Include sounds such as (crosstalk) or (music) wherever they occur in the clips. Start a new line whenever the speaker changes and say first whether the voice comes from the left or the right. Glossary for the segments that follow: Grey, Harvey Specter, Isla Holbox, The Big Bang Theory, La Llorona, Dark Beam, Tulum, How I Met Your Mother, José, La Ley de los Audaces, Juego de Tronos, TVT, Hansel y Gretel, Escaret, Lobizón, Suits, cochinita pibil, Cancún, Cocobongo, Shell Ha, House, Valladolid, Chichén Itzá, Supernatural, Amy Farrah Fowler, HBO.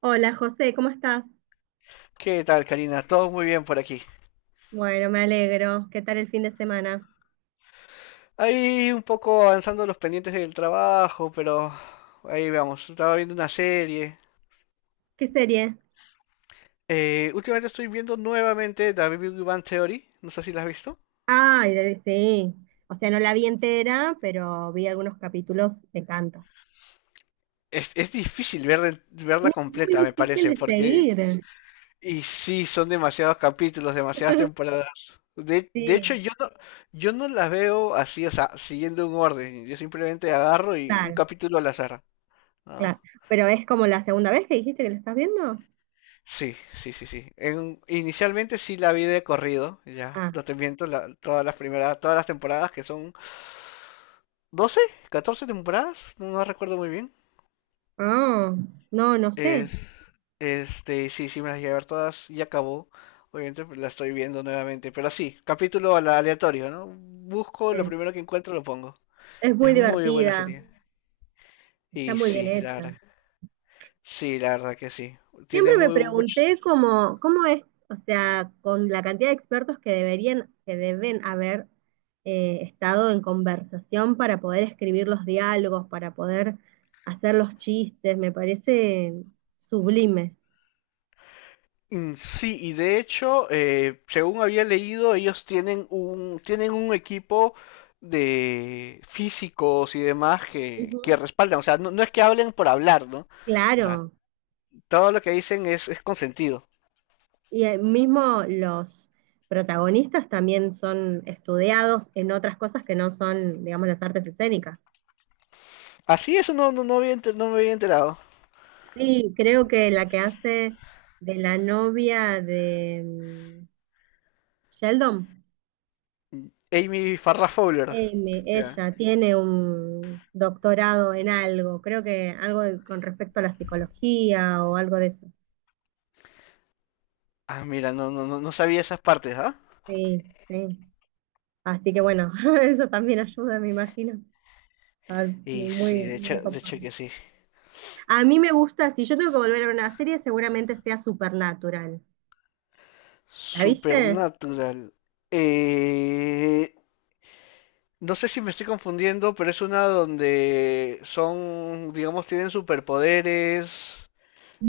right: Hola José, ¿cómo estás?
left: ¿Qué tal, Karina? Todo muy bien por aquí.
right: Bueno, me alegro. ¿Qué tal el fin de semana?
left: Ahí un poco avanzando los pendientes del trabajo, pero ahí vamos. Estaba viendo una serie.
right: ¿Qué serie?
left: Últimamente estoy viendo nuevamente The Big Bang Theory. No sé si la has visto.
right: Ay, sí. O sea, no la vi entera, pero vi algunos capítulos. Me encanta.
left: Es difícil verla
right: Es muy
left: completa, me
right: difícil
left: parece,
right: de
left: porque...
right: seguir.
left: Y sí, son demasiados capítulos, demasiadas
right: (laughs)
left: temporadas. De
right: Sí,
left: hecho, yo no la veo así, o sea, siguiendo un orden. Yo simplemente agarro y un
right: claro,
left: capítulo al azar, ¿no?
right: claro. Pero es como la segunda vez que dijiste que la estás viendo.
left: Sí, sí, sí, sí. Inicialmente sí la vi de corrido, ya,
right: Ah,
left: no te miento, todas las primeras, todas las temporadas que son 12, 14 temporadas, no recuerdo muy bien.
right: ah, no, no sé.
left: Es, este, sí, sí, me las llegué a ver todas y acabó. Obviamente pues, la estoy viendo nuevamente, pero sí, capítulo aleatorio, ¿no? Busco lo
right: Eh,
left: primero que encuentro, lo pongo.
right: Es
left: Es
right: muy
left: muy buena
right: divertida.
left: serie.
right: Está
left: Y
right: muy bien
left: sí, la verdad.
right: hecha.
left: Sí, la verdad que sí.
right: Siempre
left: Tiene
right: me
left: muy mucho.
right: pregunté cómo es, o sea, con la cantidad de expertos que deberían, que deben haber estado en conversación para poder escribir los diálogos, para poder hacer los chistes, me parece sublime.
left: Sí, y de hecho, según había leído, ellos tienen un, equipo de físicos y demás que,
right: Ujú.
left: que respaldan. O sea, no, no es que hablen por hablar, ¿no? O sea,
right: Claro,
left: todo lo que dicen es consentido.
right: y mismo los protagonistas también son estudiados en otras cosas que no son, digamos, las artes escénicas.
left: Así, eso no, no, no había no me había enterado.
right: Sí, creo que la que hace de la novia de Sheldon,
left: Amy Farrah Fowler. Ya.
right: ella tiene un doctorado en algo, creo que algo con respecto a la psicología o algo de eso.
left: Ah, mira, no, no, no, no sabía esas partes, ¿ah?
right: Sí, sí. Así que bueno, (laughs) eso también ayuda, me imagino. Ah, es
left: Y sí,
right: muy, muy
left: de
right: copado.
left: hecho que sí.
right: A mí me gusta, si yo tengo que volver a ver una serie, seguramente sea Supernatural. ¿La viste?
left: Supernatural. Eh, No sé si me estoy confundiendo, pero es una donde son, digamos, tienen superpoderes,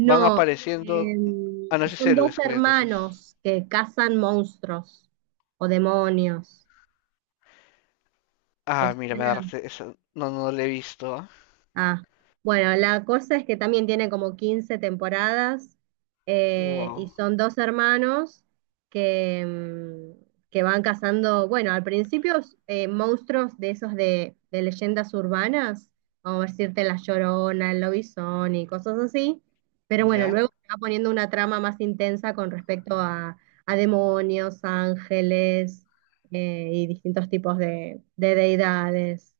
left: van apareciendo. Ah, no, ese es
right: son dos
left: héroes, creo, entonces.
right: hermanos que cazan monstruos o demonios. ¿Te
left: Ah, mira, me
right: suena?
left: agarraste esa. No, no no la he visto, ¿ah?
right: Ah, bueno, la cosa es que también tiene como 15 temporadas, y
left: Wow.
right: son dos hermanos que van cazando, bueno, al principio monstruos de esos de leyendas urbanas, como decirte La Llorona, el Lobizón y cosas así, pero bueno,
left: Ya.
right: luego se va poniendo una trama más intensa con respecto a demonios, ángeles, y distintos tipos de deidades.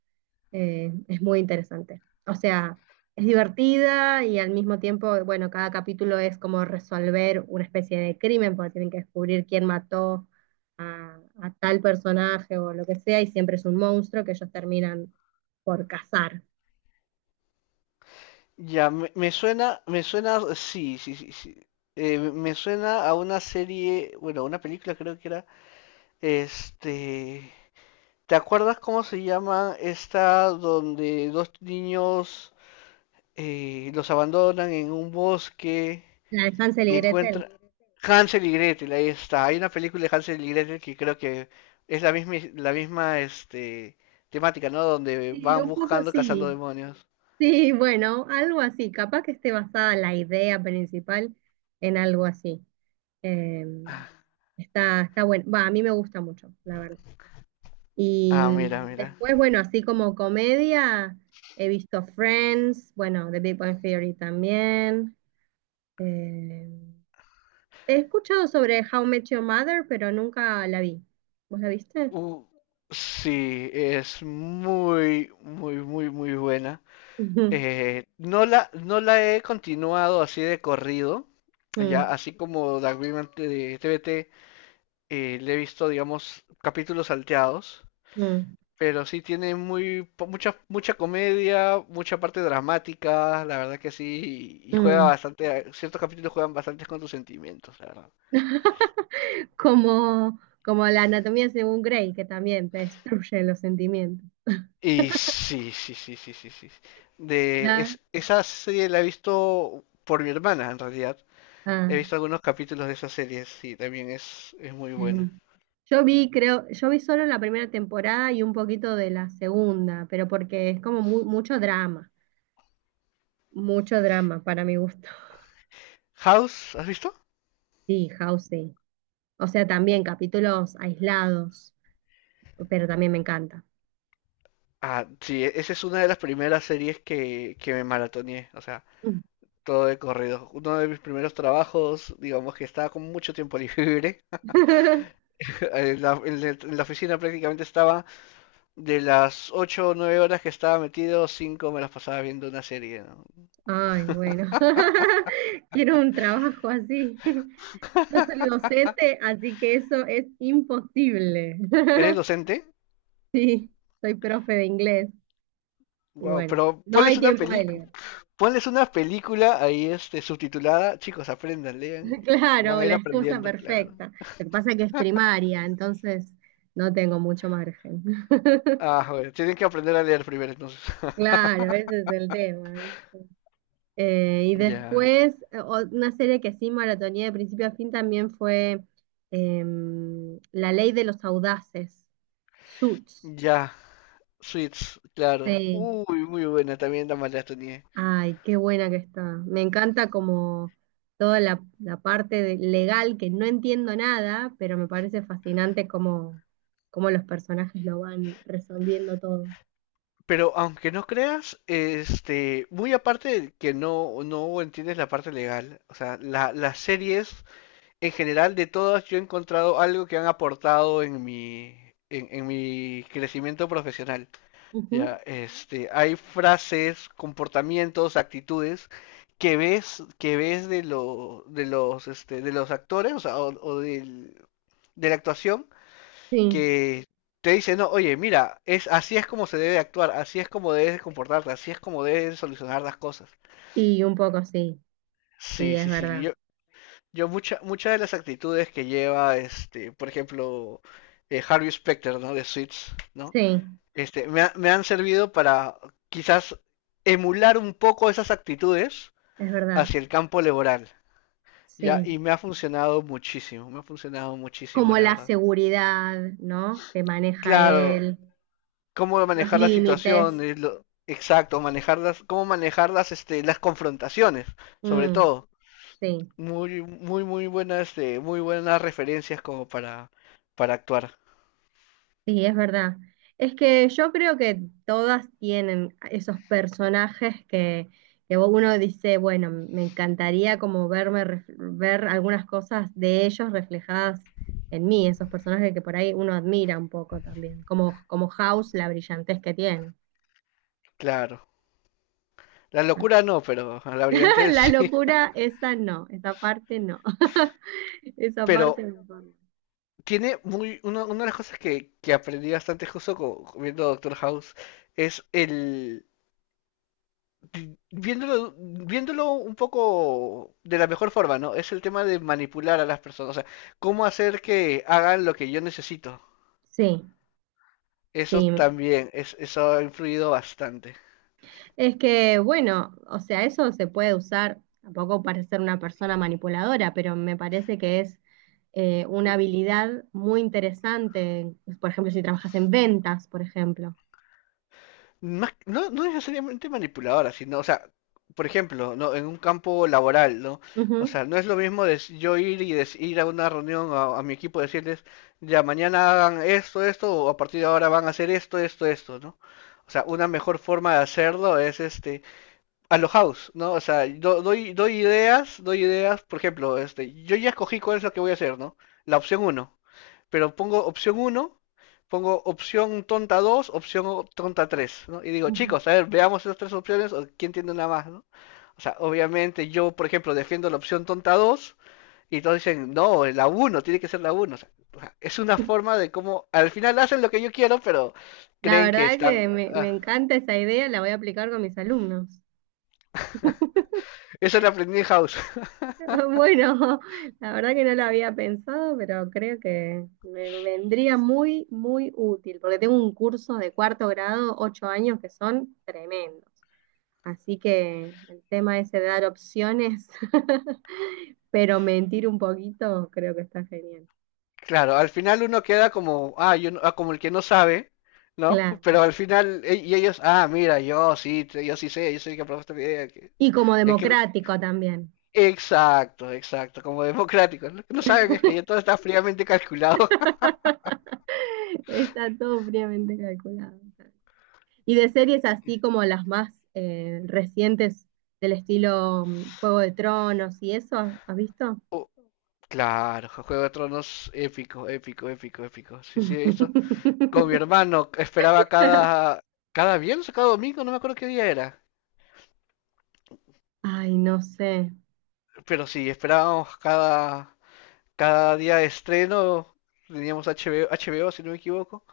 right: Es muy interesante, o sea, es divertida y al mismo tiempo, bueno, cada capítulo es como resolver una especie de crimen, porque tienen que descubrir quién mató a tal personaje o lo que sea, y siempre es un monstruo que ellos terminan por cazar.
left: Ya, me suena, me suena, sí, sí, sí, sí. Me suena a una serie, bueno, una película creo que era, este, ¿te acuerdas cómo se llama esta donde dos niños los abandonan en un bosque
right: La de Hansel y
left: y
right: Gretel.
left: encuentran Hansel y Gretel, ahí está. Hay una película de Hansel y Gretel que creo que es la misma este, temática, ¿no? Donde
right: Sí,
left: van
right: un poco
left: buscando, cazando
right: sí.
left: demonios.
right: Sí, bueno, algo así. Capaz que esté basada la idea principal en algo así. Eh,
left: Ah,
right: está bueno. Va, a mí me gusta mucho, la verdad. Y
left: ah, mira, mira.
right: después, bueno, así como comedia, he visto Friends, bueno, The Big Bang Theory también. Eh, He escuchado sobre How I Met Your Mother, pero nunca la vi. ¿Vos la viste?
left: Uh, sí, es muy, muy, muy, muy buena.
right: Ujú.
left: No la he continuado así de corrido,
right: (laughs)
left: ya,
right: Mm,
left: así como Dark Beam de TVT, le he visto, digamos, capítulos salteados,
right: mm,
left: pero sí tiene mucha comedia, mucha parte dramática, la verdad que sí, y juega
right: mm.
left: bastante, ciertos capítulos juegan bastante con tus sentimientos, la verdad.
right: (laughs) Como la anatomía según Grey, que también te destruye los sentimientos.
left: Y sí, sí, sí, sí, sí, sí.
right: Claro.
left: Esa serie la he visto por mi hermana, en realidad.
right: Ah.
left: He visto algunos capítulos de esa serie, sí, también es muy buena.
right: Ujú. Yo vi, creo, yo vi solo la primera temporada y un poquito de la segunda, pero porque es como mucho drama para mi gusto. (laughs)
left: House, ¿has visto?
right: Sí, House, sí. O sea, también capítulos aislados, pero también me encanta.
left: Ah, sí, esa es una de las primeras series que, me maratoneé, o sea.
right: Mm.
left: Todo de corrido. Uno de mis primeros trabajos, digamos que estaba con mucho tiempo libre.
right: (laughs)
left: (laughs) En la oficina prácticamente estaba de las 8 o 9 horas que estaba metido, 5 me las pasaba viendo una serie, ¿no?
right: Ay, bueno. (laughs) Quiero un trabajo así. (laughs) Yo soy docente, así que eso es imposible.
left: ¿Eres
right: (laughs)
left: docente?
right: Sí, soy profe de inglés y
left: Wow,
right: bueno,
left: pero
right: no
left: ponles
right: hay
left: una
right: tiempo de
left: peli,
right: leer.
left: ponles una película ahí este subtitulada, chicos, aprendan, lean, van
right: Claro,
left: a ir
right: la excusa
left: aprendiendo, claro.
right: perfecta. Lo que pasa es que es primaria, entonces no tengo mucho margen. (laughs)
left: Ah, bueno, tienen que aprender a leer primero entonces. (laughs)
right: Claro, ese es el tema, ¿viste? Y
left: Ya,
right: después, una serie que sí maratoneé de principio a fin también fue La Ley de los Audaces, Suits.
left: ya, Suits, claro.
right: Sí.
left: Uy, muy buena también la maratoné.
right: Ay, qué buena que está. Me encanta como toda la parte legal, que no entiendo nada, pero me parece fascinante cómo los personajes lo van resolviendo todo.
left: Pero aunque no creas, este, muy aparte de que no, no entiendes la parte legal, o sea, las series en general de todas yo he encontrado algo que han aportado en en mi crecimiento profesional.
right: Ujú.
left: Ya, este, hay frases, comportamientos, actitudes que ves de los, este, de los actores, o sea, de la actuación
right: Sí,
left: que te dice, no, oye, mira, es así es como se debe actuar, así es como debes de comportarte, así es como debes de solucionar las cosas.
right: y un poco sí, sí,
left: Sí,
right: es
left: sí, sí.
right: verdad.
left: Yo muchas de las actitudes que lleva, este, por ejemplo, Harvey Specter, ¿no? De Suits, ¿no?
right: Sí,
left: Este, me han servido para quizás emular un poco esas actitudes
right: es verdad,
left: hacia el campo laboral, ¿ya?
right: sí.
left: Y me ha funcionado muchísimo, me ha funcionado muchísimo,
right: Como
left: la
right: la
left: verdad.
right: seguridad, ¿no? Que maneja
left: Claro,
right: él,
left: cómo
right: los
left: manejar las
right: límites.
left: situaciones, exacto, manejarlas, cómo manejar este, las confrontaciones, sobre
right: Mm,
left: todo.
right: sí,
left: Muy, muy, muy buenas, este, muy buenas referencias como para, actuar,
right: sí, es verdad. Es que yo creo que todas tienen esos personajes que uno dice, bueno, me encantaría como verme, ver algunas cosas de ellos reflejadas en mí, esos personajes que por ahí uno admira un poco también, como House, la brillantez que tiene.
left: claro. La locura
right: (laughs)
left: no, pero a la brillante
right: La
left: sí. (laughs)
right: locura, esa no, esa parte no. (laughs) Esa parte
left: Pero
right: no.
left: tiene una, de las cosas que aprendí bastante justo viendo Doctor House es viéndolo un poco de la mejor forma, ¿no? Es el tema de manipular a las personas, o sea, cómo hacer que hagan lo que yo necesito.
right: Sí,
left: Eso
right: sí.
left: también, eso ha influido bastante.
right: Es que, bueno, o sea, eso se puede usar tampoco para ser una persona manipuladora, pero me parece que es una habilidad muy interesante, pues, por ejemplo, si trabajas en ventas, por ejemplo.
left: No, no necesariamente manipuladora, sino, o sea, por ejemplo, ¿no? En un campo laboral, ¿no? O
right: Ujú.
left: sea, no es lo mismo yo ir y ir a una reunión a mi equipo y decirles, ya mañana hagan esto, esto, o a partir de ahora van a hacer esto, esto, esto, ¿no? O sea, una mejor forma de hacerlo es este, a lo house, ¿no? O sea, doy ideas, por ejemplo, este, yo ya escogí cuál es lo que voy a hacer, ¿no? La opción uno. Pero pongo opción uno, pongo opción tonta 2, opción tonta 3, ¿no? Y digo,
right: Ujú.
left: chicos, a ver, veamos esas tres opciones o quién tiene una más, ¿no? O sea, obviamente yo, por ejemplo, defiendo la opción tonta 2 y todos dicen, no, la uno, tiene que ser la uno. o sea, es una forma de cómo, al final hacen lo que yo quiero, pero
right: La
left: creen que
right: verdad
left: están...
right: que me
left: Ah,
right: encanta esa idea, la voy a aplicar con mis alumnos. (laughs)
left: eso lo aprendí en house. (laughs)
right: Bueno, la verdad que no lo había pensado, pero creo que me vendría muy, muy útil, porque tengo un curso de cuarto grado, 8 años, que son tremendos. Así que el tema ese de dar opciones, (laughs) pero mentir un poquito, creo que está genial.
left: Claro, al final uno queda como, ah, como el que no sabe, ¿no?
right: Claro.
left: Pero al final, y ellos, ah, mira, yo sí sé, yo soy el que aprobó esta idea.
right: Y como
left: Es que,
right: democrático también.
left: exacto, exacto, como democrático. Lo que no saben es que ya todo está fríamente calculado. (laughs)
right: (laughs) Está todo fríamente calculado. Y de series así como las más recientes, del estilo Juego de Tronos y eso, ¿has visto?
left: Oh, claro, Juego de Tronos, épico, épico, épico, épico. Sí, sí, eso. Con mi
right: (laughs)
left: hermano esperaba cada viernes o cada domingo, no me acuerdo qué día era.
right: Ay, no sé.
left: Pero sí, esperábamos cada día de estreno teníamos HBO, HBO si no me equivoco.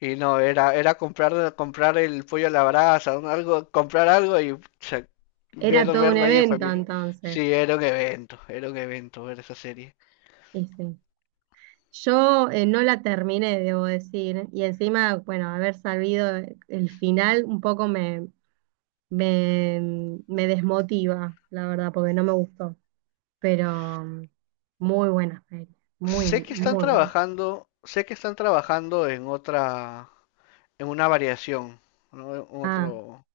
left: Y no, era comprar el pollo a la brasa, algo, comprar algo y pucha,
right: Era todo un
left: verlo ahí en
right: evento
left: familia.
right: entonces.
left: Sí, era un evento ver esa serie.
right: Y sí. Yo no la terminé, debo decir, y encima, bueno, haber sabido el final un poco me, me desmotiva, la verdad, porque no me gustó, pero muy buena feria, muy,
left: Sé que están
right: muy buena.
left: trabajando, sé que están trabajando en otra, en una variación, ¿no? En
right: Ah,
left: otro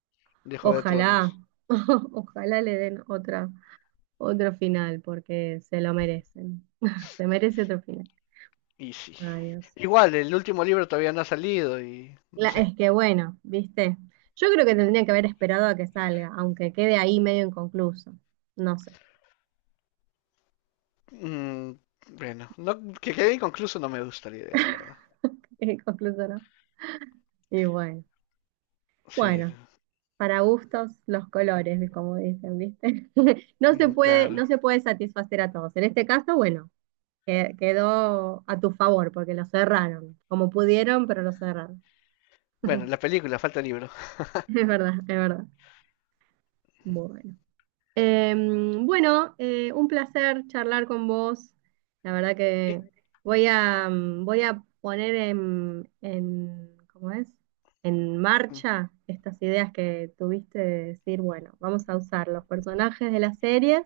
left: de Juego de
right: ojalá,
left: Tronos.
right: (laughs) ojalá le den otra, otro final, porque se lo merecen, (laughs) se merece otro final.
left: Y sí.
right: Ay, Dios.
left: Igual, el último libro todavía no ha salido y no sé.
right: Es que bueno, viste, yo creo que tendría que haber esperado a que salga, aunque quede ahí medio inconcluso. No sé,
left: Mm, bueno, no, que quede inconcluso no me gusta la idea, la verdad.
right: (laughs) inconcluso no. Y bueno,
left: Sí,
right: bueno, para gustos los colores, como dicen, viste. (laughs) No se
left: mm,
right: puede,
left: claro.
right: no se puede satisfacer a todos. En este caso, bueno, quedó a tu favor porque lo cerraron, como pudieron, pero lo cerraron.
left: Bueno, la
right: (laughs)
left: película, falta el libro.
right: Es verdad, es verdad. Bueno. Bueno, un placer charlar con vos. La verdad que
left: Y-
right: voy a poner ¿cómo es? En
left: mm,
right: marcha estas ideas que tuviste de decir, bueno, vamos a usar los personajes de las series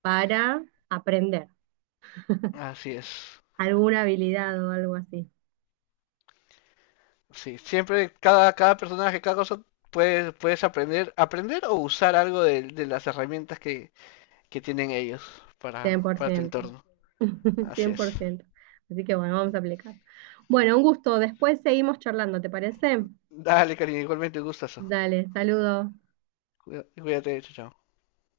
right: para aprender (laughs)
left: Así es.
right: alguna habilidad o algo así.
left: Sí, siempre cada personaje, cada cosa, puedes aprender, o usar algo de las herramientas que, tienen ellos para,
right: Cien por
left: para tu
right: ciento,
left: entorno.
right: (laughs)
left: Así
right: cien
left: es.
right: por ciento. Así que bueno, vamos a aplicar. Bueno, un gusto. Después seguimos charlando, ¿te parece?
left: Dale, cariño, igualmente un gustazo.
right: Dale, saludos.
left: Cuídate, chao, chao.